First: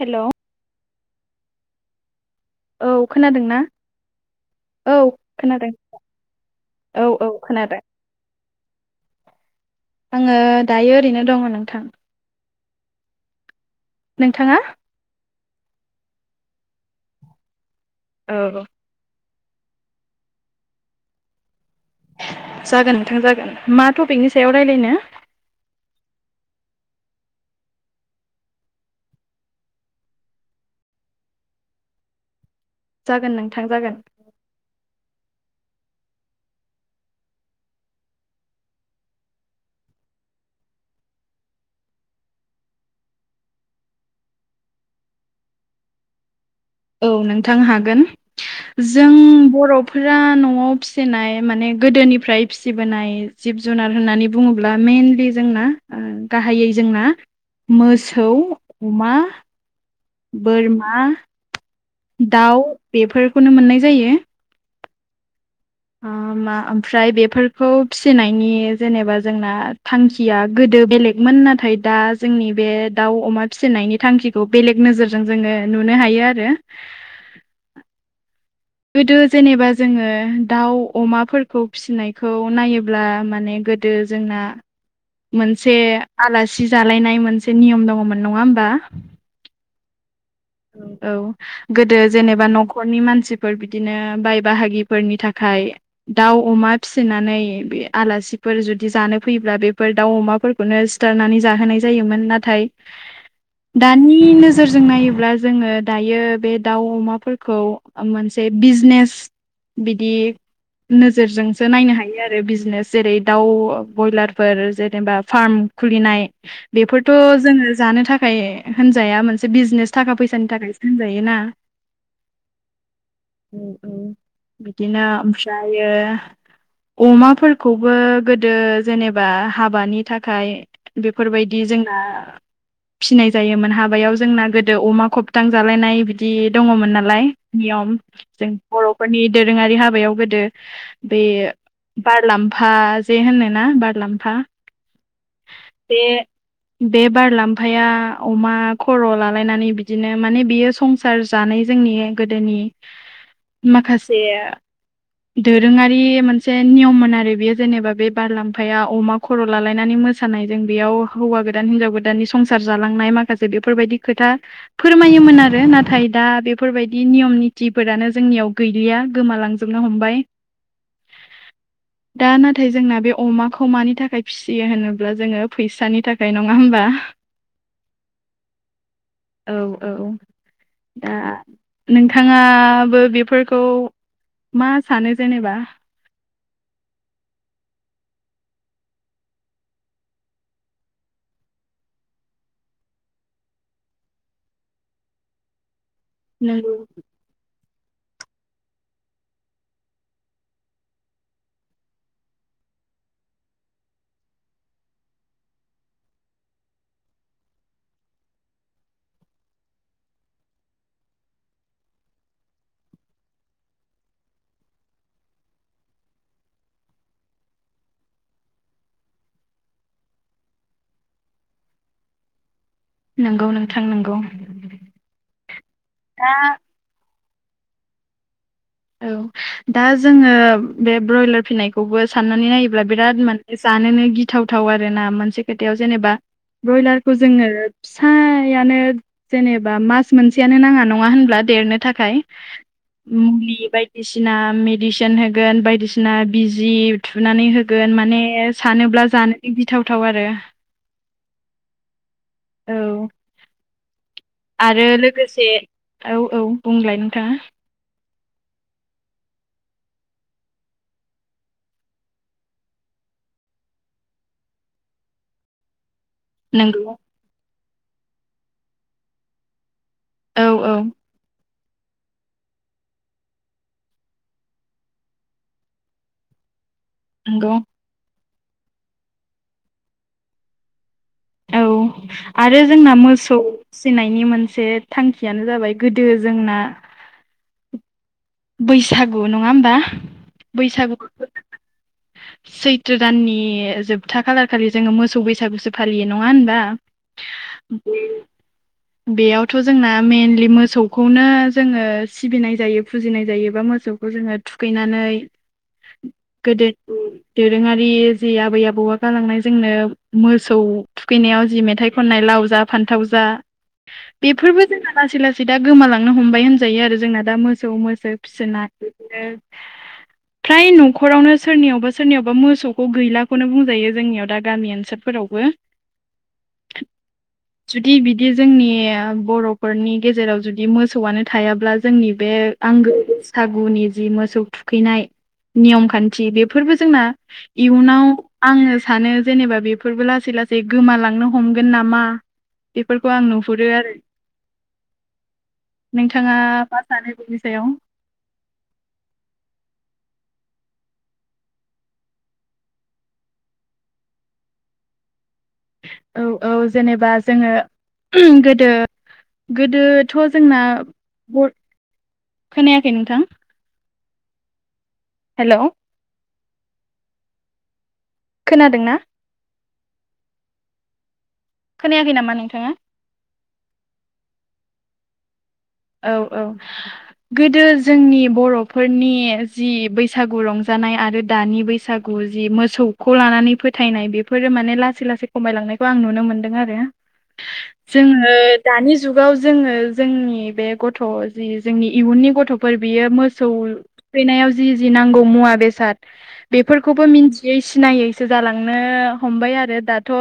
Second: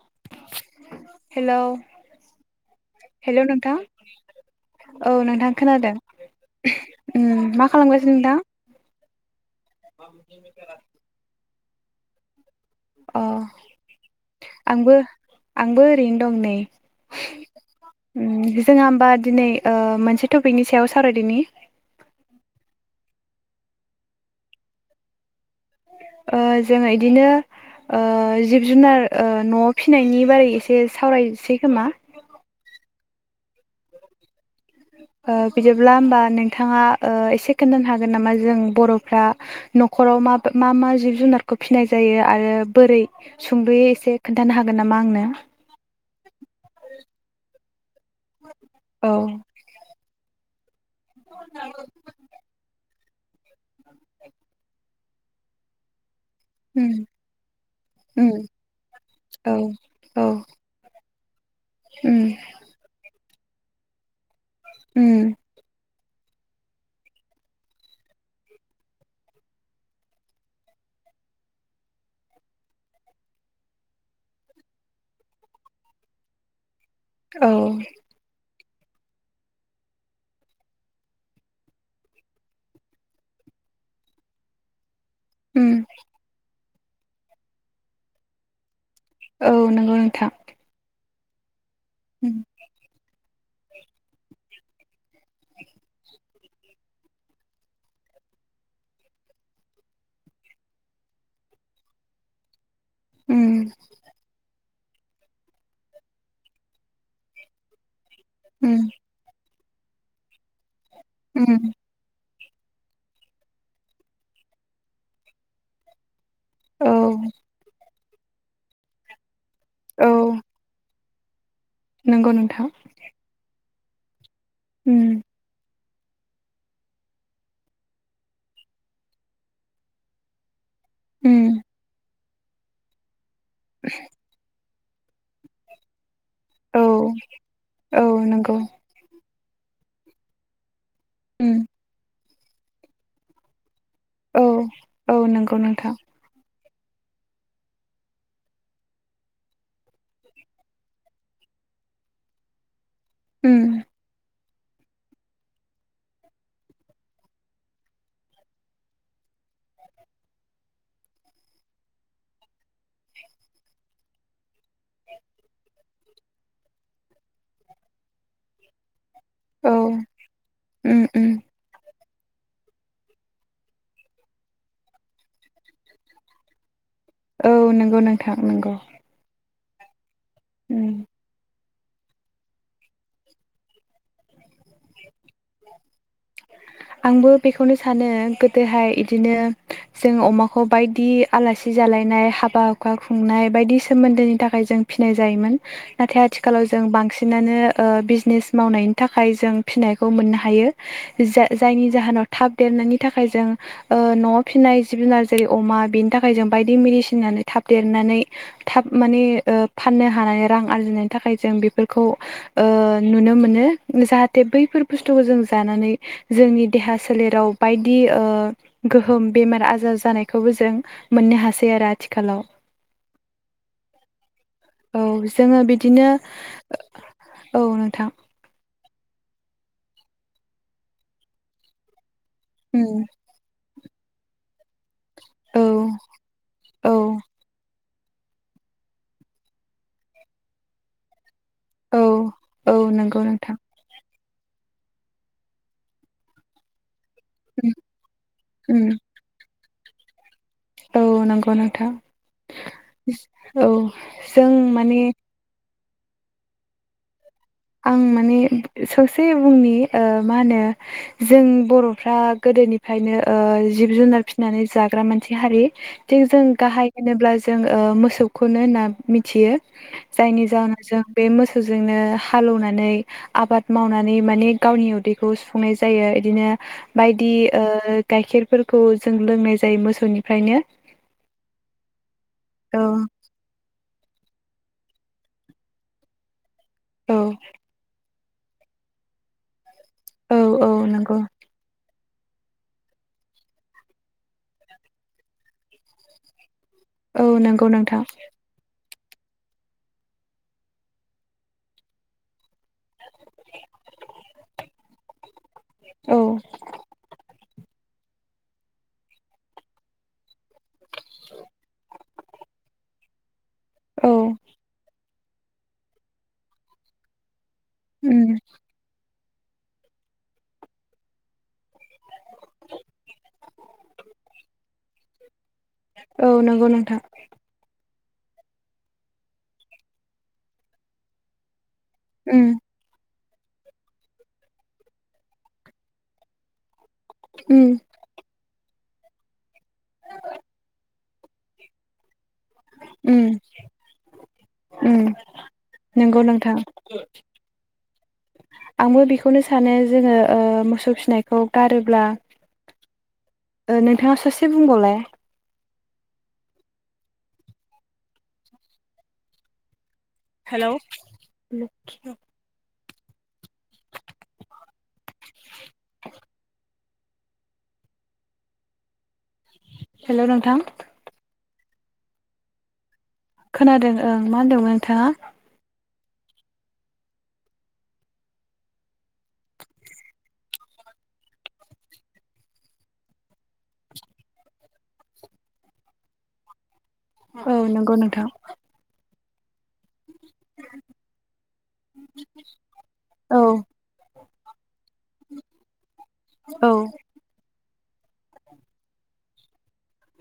Hello hello. औ खोनादोंना? औ खोनादों औ औ उम मा खोनादों। खालामगासिनो नोंथां आङो दायो ओरैनो दङ नोंथां। अ नोंथाङा आंबो आंबो ओरैनो दं नै। उम औ जोंहा होमबा दिनै ओ मोनसे टपिकनि सायाव सावरायदोनि। जागोन नोंथां जागोन मा टपिकनि सायाव रायलायनो? ओ जोङो इदिनो ओ जिब जुनार ओ न'आव फिनायनि बारै एसे सावरायसै खोमा। जागोन नोंथां जागोन। ओ बिदिब्ला होमबा नोंथाङा ओ एसे खोन्थानो हागोन नामा जों बर'फ्रा न'ख खराव मा बो मा मा जिब जुनारखौ फिनाय जायो आरो बोरै सुंद'यै एसे खोन्थानो हागोन नामा आंनो? औ नोंथां हागोन औ जों बर'फोरा न'आव फि फिनाय माने गोदोनिफ्राय फिसिबोनाय जिब जुनार होननानै बुङोब्ला मेनलि जोंना ओ गाहायै उम जोंना उम मोसौ अ'मा औ औ बोरमा उम दाउ बेफोरखौनो मोननाय जायो। उम। ओ मा आमफ्राय बेफोरखौ फिसिनायनि जेनेबा जोंना थांखिया गोदो ओ बेलेगमोन नाथाय दा जोंनि बे दाउ अ'मा फिसिनायनि थांखिखौ बेलेग नोजोरजों जोङो नु नुनो हायो आरो औ। गोदो जेनेबा जोङो दाउ अ'माफोरखौ फिसिनायखौ नायोब्ला माने गोदो जोंना उम मोनसे आलासि जालायनाय मोनसे नियम दङमोन। नङा होमबा? औ नोंगौ नोंथां। औ औ गोदो उम जेनेबा न'खरनि मानसिफोर बिदिनो बाय बाहागिफोरनि थाखाय दाउ अ'मा फिसिनानै बे आलासिफोर जुदि जानो फै ब्ला बेफोर दाउ अमाफोरखौनो सिथारनानै जाहोनाय जायोमोन नाथाय उम दानि नोजोरजों नायोब्ला जोङो दायो बे दाउ अ'माफोरखौ ओ मोनसे उम बिजनेस बिदि उम नोजोरजोंसो नायनो हायो आ रो बिजनेस जेरै दाउ बयलारफोर जेनेबा फार्म खुलिनाय औ बेफोरथ' जोङो जानो थाखाय होनजाया मोनसे बिजनेस थाखा फै [unintelligible] होनजायोना। नोंगौ नोंथां। औ औ उम बिदिनो आमफ्रायो ओ अ'माफोरखौबो गोदो जेनेबा हाबानि थाखाय उम बेफोरबायदि जोंना फिनाय जायोमोन हाबायाव जोंना गोदो अमाखौ फुथां जालायनाय बिदि औ दंङमोन नालाय नियम औ जों नंगौ बर'फोरनि दोरोङारि हाबायाव गोदो बे उम बारलांफा जे होनोना बार मुलामफा औ औ नंगौ नोंथां बे बे बारलांफाया अमा खर' लालायनानै बि दिनो माने बियो संसार जानाय जोंनि गोदोनि उम माखासे [inaudible] दोरोंङारि मोनसे नियममोन आरो बेयो जेनेबा बे बारलामांफाया अमा खर' लालायनानै मोसा नायजों बेयाव हौवा गोदान हिनजाव गोदाननि संसार जालांनाय माखासे बेफोरबायदि खोथा फोरमायोमोन आरो नाथाय दा बेफोरबायदि नियम नितिफोरानो जोंनियाव गैलिया औ गोमालांजोबनो हमबाय। उम उम दा नाथाय जोंना बे अमाखौ मानि थाखाय फिसियो होनोब्ला जोङो फैसानि थाखाय नङा होमबा। औ नंगौ नोंथां नंगौ । औ औ दा नोंथाङाबो बेफोरखौ मा सानो जेनेबा? [inaudible] आंबो बेखौनो सानो गोदोहाय बिदिनो जों अमाखौ बायदि आलासि जाला नाय हाबा हुखा खुंनाय बायदि सोमोन्दोनि थाखाय जों फिसिनाय जायोमोन । नाथाय आथिखालाव नोंगौ जों बांसिनानो ओ बिजनेस मावनायनि थाखाय जों फिनायखौ मोननो हायो । जा-जायनि जाहोनाव थाब देरनायनि थाखाय जों ओ न'आव फिननाय जिब जुनार जेरै अमा बे थाखाय जों बायदि मेडिसिन होनानै थाब देरनानै थाब माने ओ फाननो हानानै रां आरजिनायनि थाखाय जों बेफोरखौ ओ नुनो मोनो जाहाथे बैफोर बुस्थुखौ जों जानानै जोंनि देहा सोलेराव बायदि ओ गोहोम बेमार आजार जानायखौबो जों मोननो हासै आरो आथिखालाव नोंगौ नोंथां नोंगौ । औ जोङो बिदिनो दा औ नोंथां औ दा जोङो बे ब्रयलार फिसिनायखौबो साननानै नायोब्ला उम बिराद मानसिनि जानोनो गिथावथाव आरोना मोनसे औ खोथायाव जेनेबा औ ब्रयलारखौ जोङो फिसायानो जेनेबा मास मोनसेयानो नाङा नङा होनब्ला देरनो औ थाखाय औ नंगौ नोंथां मुलि बायदिसिना मेडिसिन होगोन बायदिसिना बिजि थुनानै उम होगोन माने उम सानोब्ला जानो गिथावथाव आरो औ नंगौ नोंथां औ [unintelligible] औ । आरो लोगोसे औ औ बुंलाय नोंथाङा आं माने ससे बुंनि ओ मा होनो जों बर'फ्रा गोदोनिफा फायनो ओ जिब जुनार फिसिनानै जाग्रा मानसे हारि । थिं जों गाहाय नंगौ होनोब्ला जों ओ मोसौखौनो होनना मिथियो । औ जायनि औ जाहोनाव जों बे मोसौ जोंनो हालौनानै आबाद मावनानै माने गावनि उदैखौ सुफुंनाय जायो इदिनो बायदि नंगौ ओ गाइखेरफोरखौ जों लोंनाय जायो मोसौनिफ्रायनो । औ आरो जोंना मोसौ फिसिनायनि मोनसे थांखियानो जाबाय गोदो जोंना औ बैसागु नङा होमबा औ औ बैसागु नंगौ । सैथ्रो दाननि जोबथा खालारखालि जोङो मोसौ बैसागुसो फालियो नङा होनबा । औ नंगौ नोंथां । बेयावथ' जोंना मेनलि मोसौखौनो जोङो सिबिनाय जायो । फुजिनाय जायोबा मोसौखौ जोङो थुखैनानै औ गोदो दोरोङारि जि आबै आबौआ गालांनाय जोंनो मोसौ थुखैनायाव जि मेथाइ खननाय लाव जा फान्थाव जा औ बेफोरबो जोंना लासै लासै दा गोमालांनो हमबाय होनजायो आरो जोंना दा मोसौ मोसो उम फिसोना [unintelligible] फ्राय न'खरावनो सोरनियावबा सोरनियावबा मोसौखौ गैलाखौनो बुंजायो जोंनियाव दा गामि ओनसोलफोरावबो औ नंगौ नोंथां दि बिदि जोंनि बर'फोरनि गेजेराव जुदि मोसौआनो थायाब्ला जोंनि बे उम आंगो बैसागुनि जि मोसौ थुखैनाय नियम खान्थि बेफोरबो जोंना उम इउनाव आङो सानो जेनेबा बेफोरबो लासै लासै गोमालां नो हमगोन नामा बेफोरखौ आं नुहुरो आरो। ओम नोंगौ नोंथाङा नोंथां मा सानो बेनि सायाव आंबो बेखौनो सानो जोङो ओ मोसौ फिसिनायखौ गारोब्ला ओ नोंथाङा ससे बुंबावलाय औ औ जेनेबा जोङो गोदो गोदो थ' जोंना बर खोनायाखै नोंथां हेल' खोनादोंना? हेल' नोंथां खोनायाखै नामा नोंथाङा? खोनादों ओं मा होनदोंमोन नोंथाङा औ औ गोदो जोंनि बर'फोरनि जि बैसागु रंजानाय आरो दानि बैसागु जि मोसौखौ लानानै फोथायनाय बेफोरो माने लासै लासै खमायलांनायखौ आं नुनो मोनदों आरो औ नंगौ नोंथां जोङो दानि जुगाव जोङो जोंनि बे गथ' जि जोंनि इयुननि गथ'फोर बियो औ मोसौ थुखैनायाव जि जि नांगौ मुवा बेसाद औ बेफोरखौबो मिन्थियै सिनायैसो जालांनो हमबाय आरो दाथ'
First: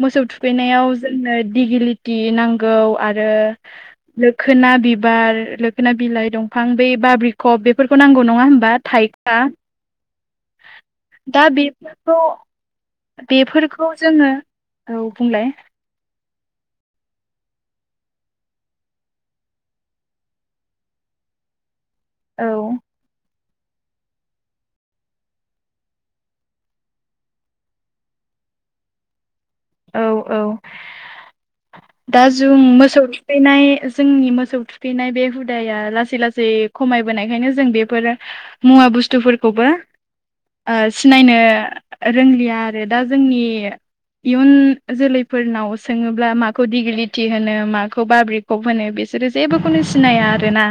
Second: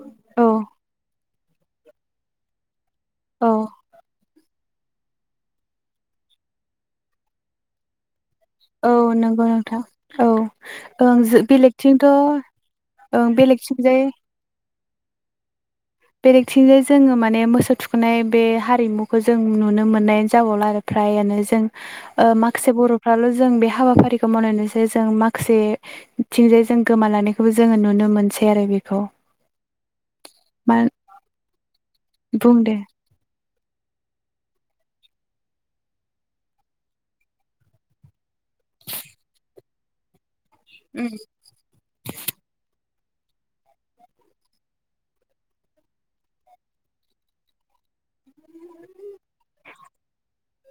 मोसौ औ थुखैनायाव जोंनो दिगिलिटि नांगौ आरो औ लोख खोना बिबार, लोखोना बिलाइ दंफां, बै बा बिखब बेफोरखौ नां गौ नङा होनबा औ थाइखा नंगौ नोंथां औ ओं जो दा बेलेगथिंथ' बेफोरखौ ओं बेफोरखौ बेलेगथिंजाय जोङो औ बुंलाय बेलेकथिंजाय जोङो माने मोसौ थुखैनाय बे हारिमुखौ जों नुनो मोननाय जाबावला आरो फ्रायानो जों ओ औ माखासे बर'फ्राल' जों बे हाबाफारिखौ मावनानैसो जों माखासेथिंजाय जों गोमालांनायखौबो जोङो नुनो मोन सै आरो बेखौ। औ औ मा दा बुं जुं दे मोसौ थुखैनाय जोंनि मोसौ थुखैनाय बे हुदाया लासै लासै खमायबोनायखायनो जों बेफोरो मुवा बुस्थुफोरखौबो आ उम सिनायनो रोंलिया आरो दा जोंनि इयुन जोलैफोरनाव सोङोब्ला मा खौ दिगिलिटि होनो, माखौ बाब्रिकप होनो बिसोरो जेबोखौनो सिनाया आरोना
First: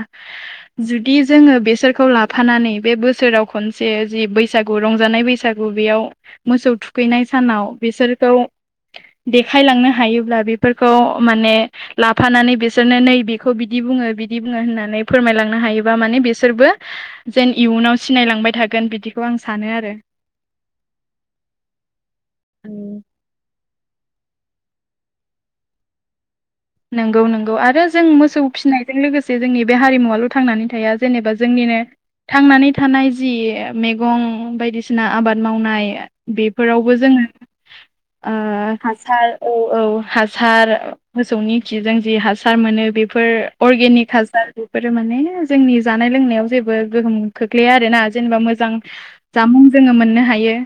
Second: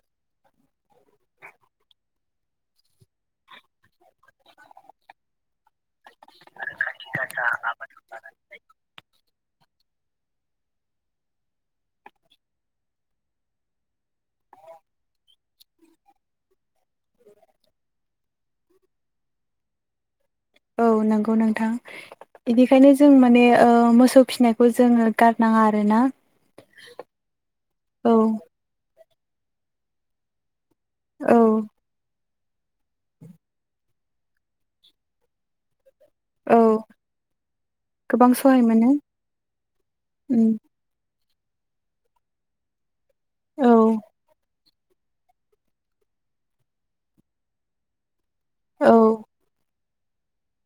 जुदि जोङो बेसोरखौ लाफानानै बे बोसोराव खनसे जि बैसागु रंजानाय बैसागु बेयाव मोसौ थुखैनाय सानाव बिसोरखौ देखालांनो हायोब्ला बे फोरखौ माने लाफानानै बिसोरनो नै बेखौ बिदि बुङो बिदि बुङो होननानै फोरमायलांनो हायोबा माने बिसोरबो जेन इयुनाव सिनायलांबाय थागोन बिदिखौ आं सानो आरो। औ नंगौ नोंथां बिदिखायनो जों माने ओ मोसौ फिसिनायखौ जोङो गारनाङा आरोना नंगौ नंगौ आरो जों औ मोसौ फिसिनायजों लोगोसे जोंनि बे हारिमुवाल' थांनानै थाया जेनेबा औ जोंनिनो थांनानै थानाय जि मैगं बायदिसिना आबाद मावनाय औ बेफोरावबो जोङो गोबां ओ सहाय मोनो हासार औ औ उम हासार मोसौनि खिजों जि हासार मोनो बेफोर औ अर्गेनिक हासार बेफोरो माने जोंनि जानाय लोंनायाव जेबो गोहोम खोख्लैया आरोना जेनेबा मोजां औ जामुं जोङो मोननो हायो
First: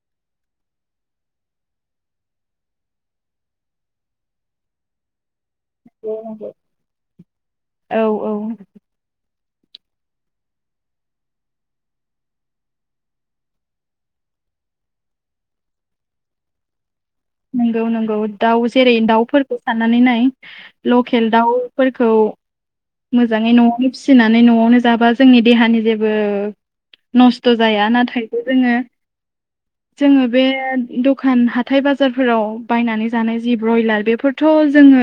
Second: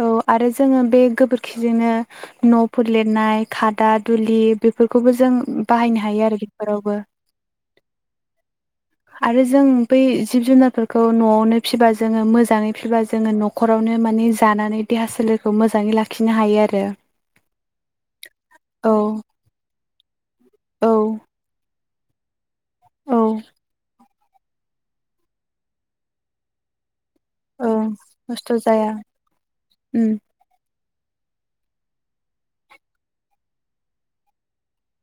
औ आरो जोङो बे गोबोरखिजोंनो नफोर लिरनाय खादा दुलि बेफोरखौबो जों बाहायनो हायो आरो औ बेफोरावबो औ आरो जों बै जिब जुनारफोरखौ नआवनो फिबा जोङो मोजाङै फिबा जोङो नखरावनो मानि जानानै देहा सोलेरखौ मोजाङै लाखिनो हायो आरो नंगौ नंगौ दाउ जेरै औ दाउफोरखौ साननानै नाय औ लकेल दाउ फोरखौ औ मोजाङै न आवनो फि फिसिनानै नआवनो जाबा जोंनि देहानि जेबो नस्थ औ जाया नाथायबो खस्थ' जोङो जाया उम जोङो बे दखान हाथाय बाजा जारफोराव बायनानै जानाय जि ब्रयलार बेफोरथ जोङो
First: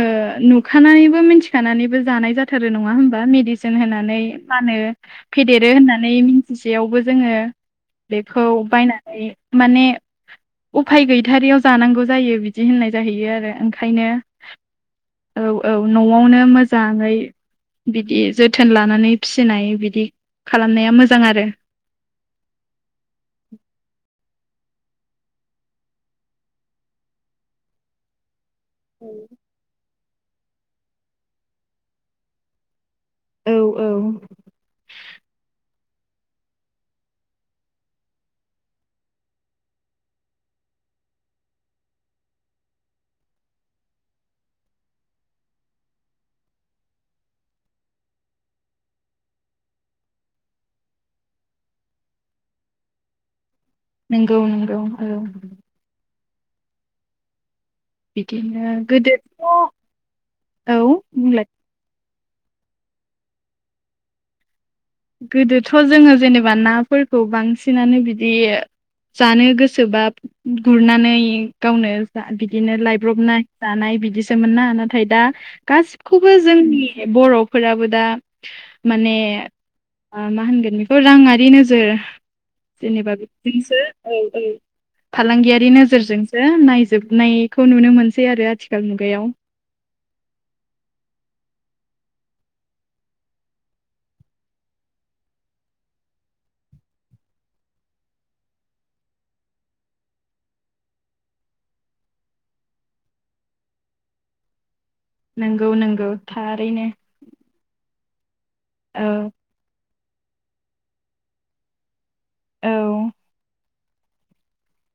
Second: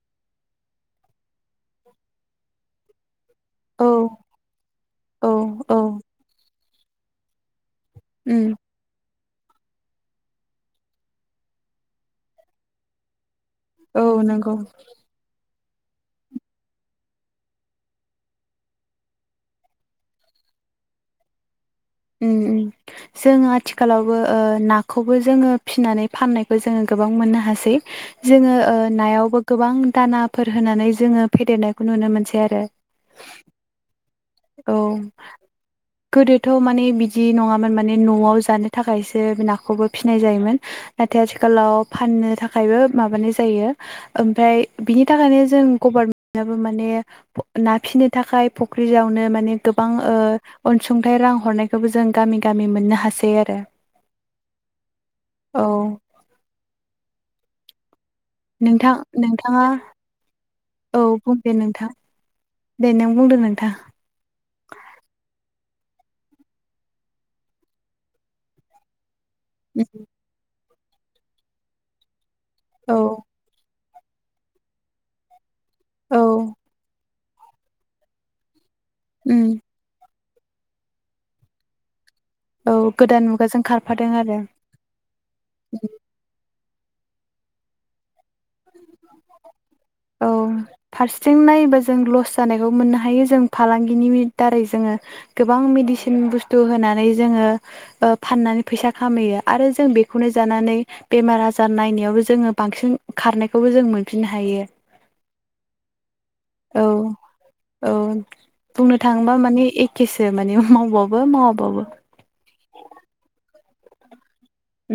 नुखानानैबो मिथिखानानैबो जानाय जाथारो नङा होमबा दिसन औ होनानै फानो औ फेदेरो औ होननानै मिथिसेयावबो जोङो बेखौ उम बायनानै माने उफाय गैथारियाव जानांगौ जायो बिदि होननाय जाहैयो आरो औ ओंखायनो नोंगौ औ औ नआवनो मोजाङै बिदि जोथोन लानानै फिसिनाय बिदि खालामनाया मोजां आरो ओम ओम जोङो आथिखालावबो ओ ना खौबो जोङो फिनानै फाननायखौ जोङो गोबां मोननो हासै जोङो ओ नायावबो गोबां दानाफोर होनानै जोङो फेदेरनायखौ नुनो मोनसै आरो औ औ औ गोदोथ माने बिदि नङामोन माने नआव जानो थाखायसो नाखौबो फिनाय जायोमोन नाथाय आथिखालाव फाननो थाखायबो माबानाय जायो ओमफ्राय बिनि थाखायनो जों गभर्मेन्टाबो माने ना फिनो थाखाय फुख्रि जावनो माने गोबां ओ अनसुंथाय रां हरनायखौबो जों गामि गामि मोननो हासै आरो नंगौ नंगौ औ औ बिदिनो नोंथां गोदोथ' नोंथाङा औ बुंदे नोंथां दे नों बुंदो नोंथां गोदोथ' जोङो जेनेबा नाफोरखौ बांसिनानो बिदि जानो गोसोबा गुरनानै गावनो बिदिनो औ लायब्रबनाय जानाय बिदिसोमोना नाथाय दा गासिबखौबो औ जोंनि बर'फोराबो दा माने उम ओ मा होनगोन बेखौ राङारि नोजोर औ जेनेबा गोदान मुगाजों बिजोंसो खारफादों औ आरो औ फालांगियारि नोजोरजोंसो नाय जोबनायखौ नुनो मोनसै आरो आथिखाल मुगायाव औ फारसेथिं नायोबा जों लस जानायखौबो मोननो हायो जों फालांगिनि दारै गोबां मेदिसिन बुस्थु होना नानै जोङो ओ फान्नानै फैसा खामायो आरो जों बेखौनो जानानै बेमार आजार नाय नायावबो जोङो बांसिन खारनायखौबो जों मोनफिननो हायो नंगौ नंगौ औ थारैनो औ बुंनो औ थाङोबा माने एखेसो माने मावबाबो मावाबाबो औ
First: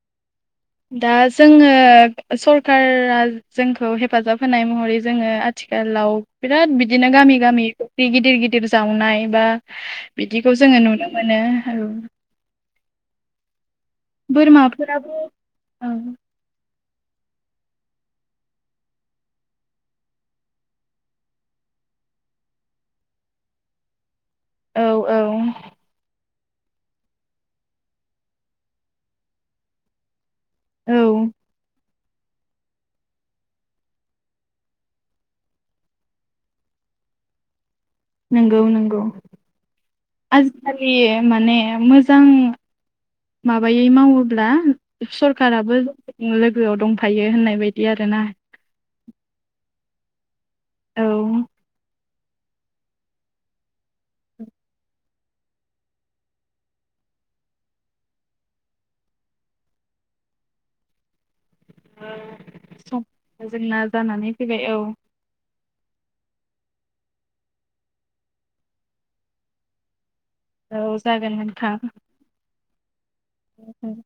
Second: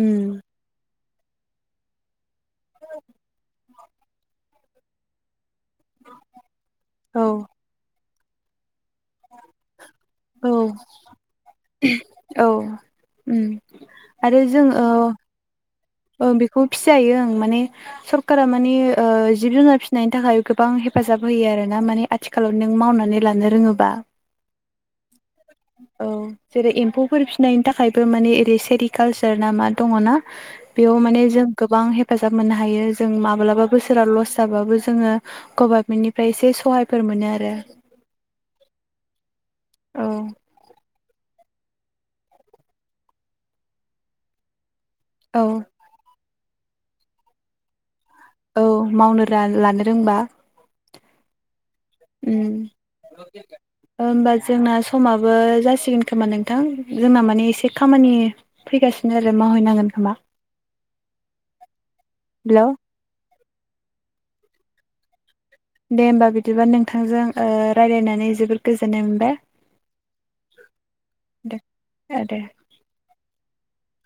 ओम दा जोङो सरकारा जोंखौ हेफाजाब होनाय महरै जोङो आथिखालाव बिराद बिदिनो औ गामि गामि फख्रि गिदिर गिदिर जावनाय बा बिदिखौ औ जोङो नुनो मोनो। औ औ उम बोरमाफोराबो औ ओं बेखौ फिजायो ओं माने सरकारा माने ओ जिब जुनार फिनायनि थाखाय गोबां हेफ फाजाब होयो आरो ना माने आथिखालाव नों मावनानै लानो रोङोबा औ औ औ जेरै एम्फौफोर फिनायनि थाखायबो माने ओरै सेरिकालसार ना मा दङ ना औ बेयाव माने जों गोबां हे फाजाब मोननो हायो जों माब्लाबा बोसोरा लस जाबाबो जोङो गभार्नमेन्टनिफ्राय एसे सहायफोर मोनो आरो नंगौ नंगौ औ आजिखालि लि माने मोजां माबायै मावोब्ला औ सरखाराबो लोगोआव दंफायो होननाय बायदि आरोना औ मावनो रा लानो रोंबा औ उम होमबा जोंना समाबो जासिगोन खोमा नोंथां जोंना माने एसे खामानि फै गासिनो आरो मावहैनांगोन खोमा। हेलौ समा जोंना जानानै फैबाय औ दे होमबा बिदिबा नोंथांजों ओ रायलायनानै जोबोद गोजोननाय मोनबाय औ जागोन दे नोंथां ओ दे उम